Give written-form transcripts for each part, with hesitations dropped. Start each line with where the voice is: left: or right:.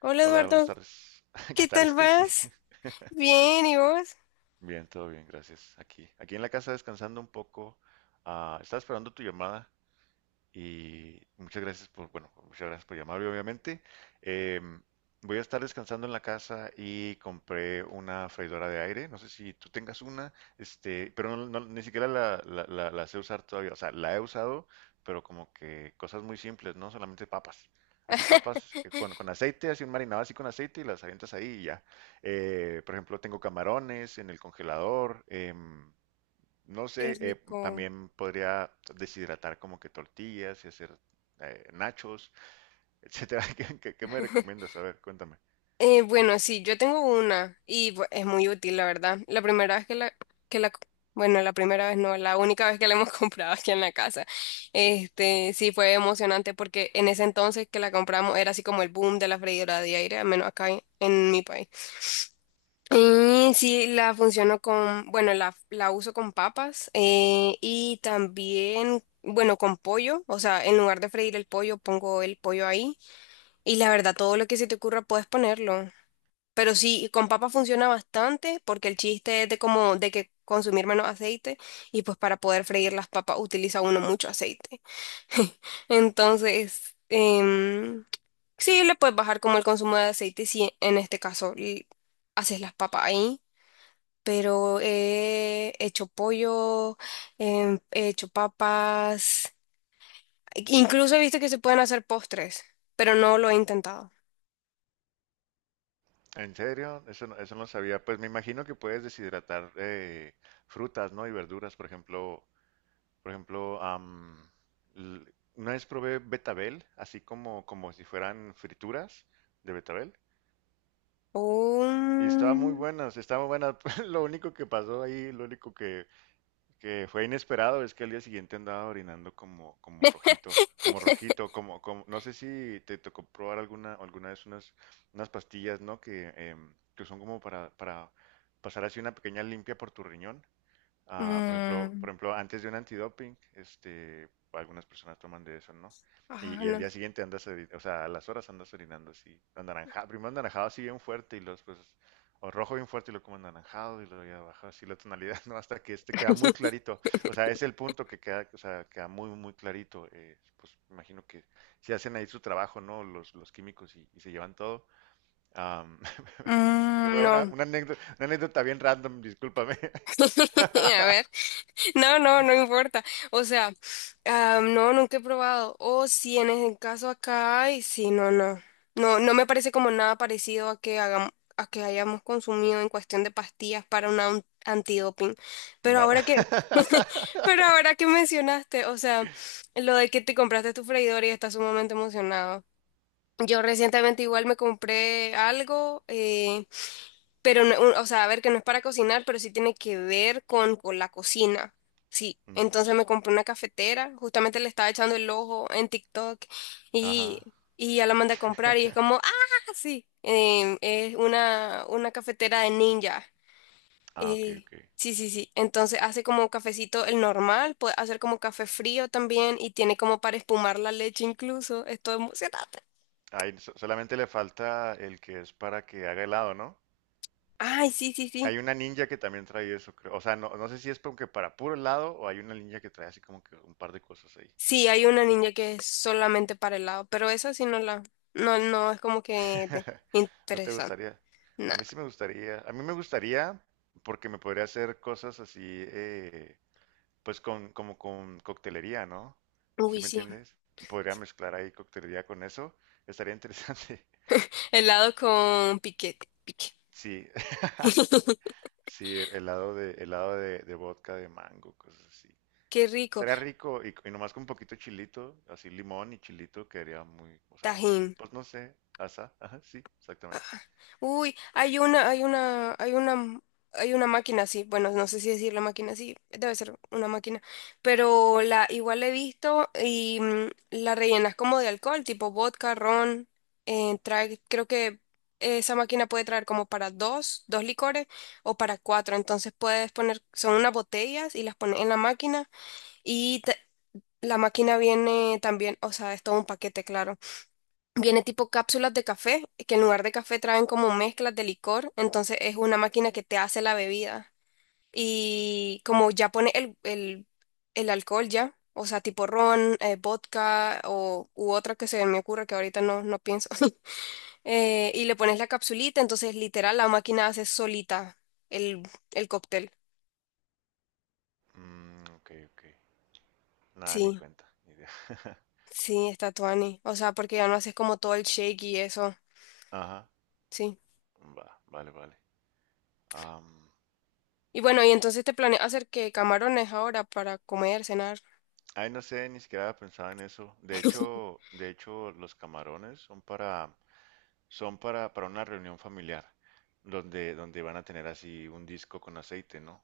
left: Hola
right: Hola, buenas
left: Eduardo,
right: tardes. ¿Qué
left: ¿qué
right: tal,
left: tal
right: Stacy?
left: vas? Bien, ¿y vos?
right: Bien, todo bien, gracias. Aquí en la casa descansando un poco. Ah, estaba esperando tu llamada. Y bueno, muchas gracias por llamarme, obviamente. Eh, voy a estar descansando en la casa y compré una freidora de aire. No sé si tú tengas una, este, pero ni siquiera la sé usar todavía. O sea, la he usado, pero como que cosas muy simples, no solamente papas. Así papas que con aceite, así un marinado así con aceite y las avientas ahí y ya. Por ejemplo, tengo camarones en el congelador. No
left: Qué
right: sé,
left: rico.
right: también podría deshidratar como que tortillas y hacer nachos, etcétera. ¿ Qué me recomiendas? A ver, cuéntame.
left: Bueno, sí, yo tengo una y es muy útil, la verdad. La primera vez que la, bueno, la primera vez no, la única vez que la hemos comprado aquí en la casa. Este, sí fue emocionante porque en ese entonces que la compramos era así como el boom de la freidora de aire, al menos acá en mi país. Y sí, la funciono con, bueno, la uso con papas, y también, bueno, con pollo. O sea, en lugar de freír el pollo, pongo el pollo ahí. Y la verdad, todo lo que se te ocurra puedes ponerlo. Pero sí, con papas funciona bastante porque el chiste es de como, de que consumir menos aceite, y pues para poder freír las papas utiliza uno mucho aceite. Entonces, sí, le puedes bajar como el consumo de aceite si en este caso y haces las papas ahí, pero he hecho pollo, he hecho papas, incluso he visto que se pueden hacer postres, pero no lo he intentado.
right: ¿En serio? Eso no sabía. Pues me imagino que puedes deshidratar frutas, ¿no? Y verduras, por ejemplo, l- una vez probé betabel, así como si fueran frituras de betabel. Y estaba muy
left: Un-
right: buenas, estaba muy buena. Lo único que pasó ahí, lo único que fue inesperado es que al día siguiente andaba orinando como rojito, no sé si te tocó probar alguna vez unas pastillas, ¿no? Que son como para pasar así una pequeña limpia por tu riñón. Ah,
left: mm,
right: por ejemplo, antes de un antidoping, este, algunas personas toman de eso, ¿no?
left: ah,
right: Y al
left: no.
right: día siguiente o sea, a las horas andas orinando así, anaranjado, primero anaranjado así bien fuerte y los pues, o rojo bien fuerte y lo como anaranjado y luego ya baja así la tonalidad, ¿no? Hasta que este queda muy clarito, o sea, es el punto que queda, o sea, queda muy, muy clarito, pues imagino que si hacen ahí su trabajo, ¿no? Los químicos y se llevan todo. Am,
left: Mm, no.
right: Una anécdota bien random, discúlpame.
left: A ver. No, no, no importa. O sea, ah, no, nunca he probado. O si en el caso acá hay, sí, no, no. No, no me parece como nada parecido a que hagamos, a que hayamos consumido en cuestión de pastillas para un antidoping. Pero
right: Va.
left: ahora que, pero ahora que mencionaste, o sea, lo de que te compraste tu freidora y estás sumamente emocionado. Yo recientemente igual me compré algo. Pero, o sea, a ver, que no es para cocinar, pero sí tiene que ver con la cocina. Sí,
right: Ujú.
left: entonces me compré una cafetera, justamente le estaba echando el ojo en TikTok
right: Ajá.
left: y ya la mandé a comprar y es como, ah, sí, es una cafetera de ninja.
right: Ah, ok,
left: Eh,
right: ok.
left: sí, sí, sí, entonces hace como cafecito el normal, puede hacer como café frío también, y tiene como para espumar la leche incluso, estoy emocionada.
right: Ahí solamente le falta el que es para que haga helado, ¿no?
left: Ay, sí, sí, sí.
right: Hay una ninja que también trae eso, creo. O sea, no sé si es como que para puro helado o hay una ninja que trae así como que un par de cosas ahí.
left: Sí, hay una ninja que es solamente para helado, pero esa sí no la, no, no es como que
right: ¿No te
left: interesante.
right: gustaría? A
left: Nada.
right: mí sí me gustaría. A mí me gustaría porque me podría hacer cosas así, eh, pues como con coctelería, ¿no? ¿Sí
left: Uy,
right: me
left: sí.
right: entiendes? Podría mezclar ahí coctelería con eso. Estaría interesante.
left: Helado con piquete, pique.
right: Sí, sí, helado de vodka de mango, cosas así.
left: Qué rico.
right: Estaría rico y nomás con un poquito de chilito, así limón y chilito, quedaría muy, o sea,
left: Tajín.
right: pues no sé, asa, ajá, sí, exactamente.
left: Uy, hay una máquina así. Bueno, no sé si decir la máquina así, debe ser una máquina. Pero la igual la he visto, y la rellenas como de alcohol, tipo vodka, ron. Trae, creo que esa máquina puede traer como para dos licores o para cuatro. Entonces puedes poner, son unas botellas y las pones en la máquina y la máquina viene también, o sea, es todo un paquete, claro. Viene tipo cápsulas de café, que en lugar de café traen como mezclas de licor, entonces es una máquina que te hace la bebida. Y como ya pone el alcohol ya, o sea, tipo ron, vodka u otra que se me ocurre que ahorita no pienso. Y le pones la capsulita, entonces literal la máquina hace solita el, el cóctel.
right: Mm, ok, ok. Nada, ni
left: Sí,
right: cuenta, ni idea.
left: sí, está tuani. O sea, porque ya no haces como todo el shake y eso.
right: Ajá,
left: Sí.
right: va, vale, vale. Am,
left: Y bueno, y entonces te planeas hacer que camarones ahora para comer, cenar.
right: ay, no sé, ni siquiera pensaba en eso. De hecho, los camarones son son para una reunión familiar, donde van a tener así un disco con aceite, ¿no?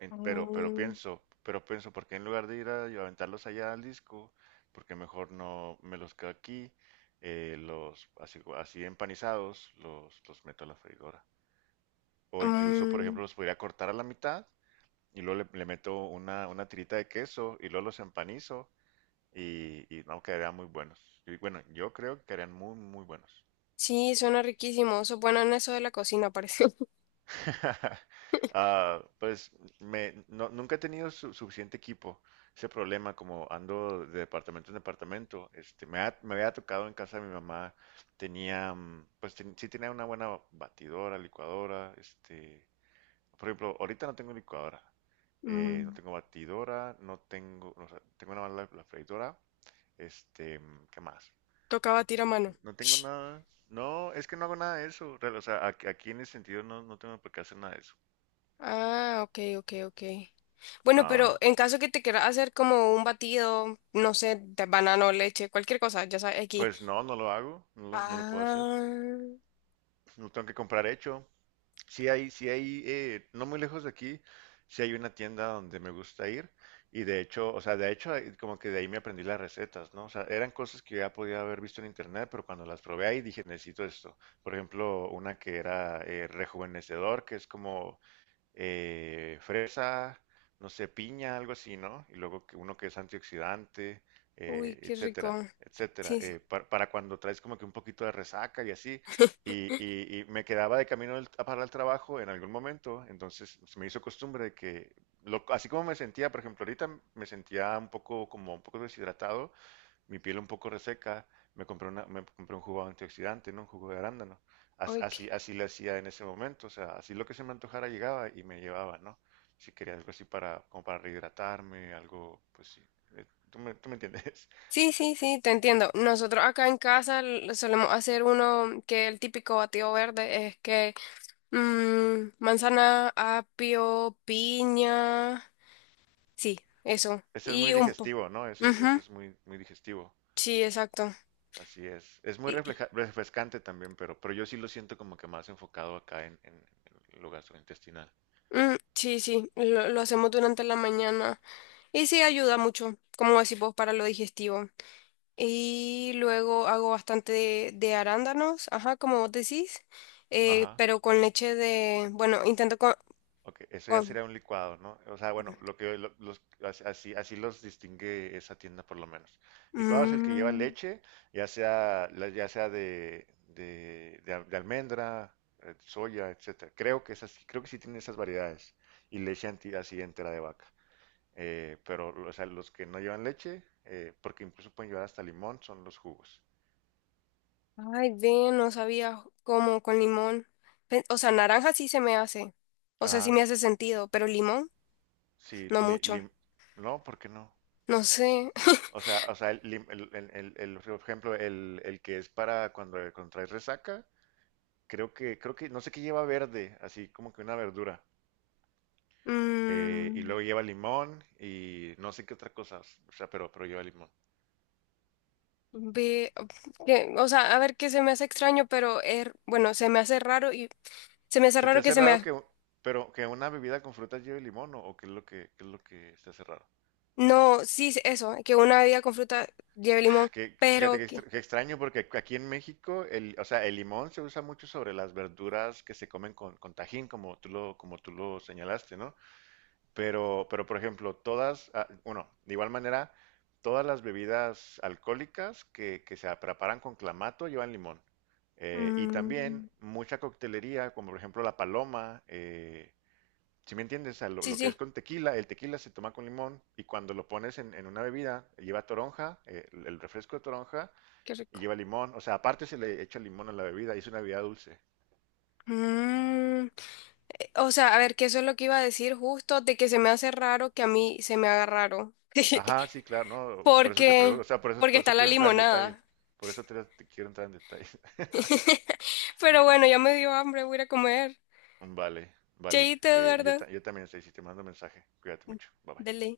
left: Mm,
right: Pero pienso, ¿por qué en lugar de ir a y aventarlos allá al disco? Porque mejor no me los quedo aquí, los así empanizados, los meto a la freidora. O incluso, por
left: mm,
right: ejemplo, los podría cortar a la mitad y luego le meto una tirita de queso y luego los empanizo y no, quedarían muy buenos. Y bueno, yo creo que quedarían muy, muy buenos.
left: sí, suena riquísimo. Eso bueno en eso de la cocina, parece.
right: Ah, pues me, no- nunca he tenido suficiente equipo. Ese problema, como ando de departamento en departamento, este, me había tocado en casa de mi mamá, pues sí tenía una buena batidora, licuadora, este, por ejemplo, ahorita no tengo licuadora, no
left: Mm,
right: tengo batidora, no tengo, o sea, tengo nada más la freidora, este, ¿qué más?
left: Toca batir a mano.
right: No tengo nada, no, es que no hago nada de eso, real, o sea, aquí en ese sentido no, no tengo por qué hacer nada de eso.
left: Ah, ok, ok, ok. Bueno, pero
right: Ajá.
left: en caso que te quieras hacer como un batido, no sé, de banano, leche, cualquier cosa, ya sabes, aquí.
right: Pues no, no lo hago, no lo puedo hacer.
left: Ah,
right: No tengo que comprar hecho. Sí hay, no muy lejos de aquí, sí hay una tienda donde me gusta ir. Y de hecho, o sea, de hecho, como que de ahí me aprendí las recetas, ¿no? O sea, eran cosas que ya podía haber visto en internet, pero cuando las probé ahí dije, necesito esto. Por ejemplo, una que era rejuvenecedor, que es como fresa, no sé, piña, algo así, ¿no? Y luego que uno que es antioxidante,
left: uy, qué rico.
right: etcétera, etcétera,
left: Sí, sí.
right: para cuando traes como que un poquito de resaca y así. Y me quedaba de camino para el trabajo en algún momento, entonces se me hizo costumbre de que, así como me sentía, por ejemplo, ahorita me sentía un poco como un poco deshidratado, mi piel un poco reseca, me compré un jugo antioxidante, ¿no? Un jugo de arándano.
left: Uy,
right: Así le hacía en ese momento, o sea, así lo que se me antojara llegaba y me llevaba, ¿no? Si quería algo así como para rehidratarme, algo, pues sí. Tú me entiendes.
left: sí, sí, sí, te entiendo. Nosotros acá en casa solemos hacer uno que el típico batido verde es que manzana, apio, piña. Sí, eso.
right: Ese es muy
left: Y un po.
right: digestivo, ¿no? Ese
left: Ujú,
right: es muy, muy digestivo.
left: sí, exacto.
right: Así es. Es muy
left: Y-
right: refrescante también, pero yo sí lo siento como que más enfocado acá en, en lo gastrointestinal.
left: sí, sí, lo hacemos durante la mañana. Y sí, ayuda mucho, como decís vos, para lo digestivo. Y luego hago bastante de arándanos, ajá, como vos decís.
right: Ajá.
left: Pero con leche de. Bueno, intento con.
right: Ok, eso ya
left: con-
right: sería un licuado, ¿no? O sea, bueno, lo que lo- los, as- así, los distingue esa tienda por lo menos. Licuado es el que lleva
left: Mm,
right: leche, ya sea de almendra, soya, etcétera. Creo que sí tienen esas variedades. Y leche así entera de vaca. Pero, o sea, los que no llevan leche, porque incluso pueden llevar hasta limón, son los jugos.
left: Ay, ven, no sabía cómo con limón. O sea, naranja sí se me hace. O sea, sí me
right: Ajá,
left: hace sentido, pero limón,
right: sí,
left: no mucho.
right: no, ¿por qué no?
left: No sé.
right: O sea, por ejemplo, el que es para cuando contraes resaca, creo que, no sé qué lleva verde, así como que una verdura. Y
left: Mm,
right: luego lleva limón y no sé qué otra cosa, o sea, pero lleva limón.
left: Ve, o sea, a ver qué se me hace extraño, pero bueno, se me hace raro y se me hace
right: ¿Se te
left: raro que
right: hace
left: se me.
right: raro pero que una bebida con frutas lleve limón o qué es lo que, se hace raro?
left: No, sí, es eso, que una bebida con fruta lleve
right: Ah,
left: limón,
right: fíjate
left: pero que.
right: que extraño porque aquí en México, o sea, el limón se usa mucho sobre las verduras que se comen con tajín, como tú lo señalaste, ¿no? Pero por ejemplo, ah, bueno, de igual manera, todas las bebidas alcohólicas que se preparan con clamato llevan limón. Y también
left: mm,
right: mucha coctelería, como por ejemplo la paloma, si me entiendes. O sea,
left: sí,
right: lo que
left: sí,
right: es con tequila, el tequila se toma con limón y cuando lo pones en una bebida lleva toronja, el refresco de toronja
left: qué
right: y
left: rico.
right: lleva limón, o sea, aparte se le echa limón a la bebida y es una bebida dulce.
left: Mm, O sea, a ver, que eso es lo que iba a decir justo, de que se me hace raro que a mí se me haga raro.
right: Ajá, sí, claro, no, pues por eso te pregunto,
left: Porque,
right: o sea,
left: porque
right: por
left: está
right: eso
left: la
right: quiero entrar en detalles,
left: limonada.
right: por eso te quiero entrar en detalles.
left: Pero bueno, ya me dio hambre, voy a ir a comer.
right: Vale, vale.
left: Cheíte,
right: Eh, yo,
left: Eduardo.
right: ta- yo también, Stacy, te mando mensaje. Cuídate mucho. Bye bye.
left: Dele.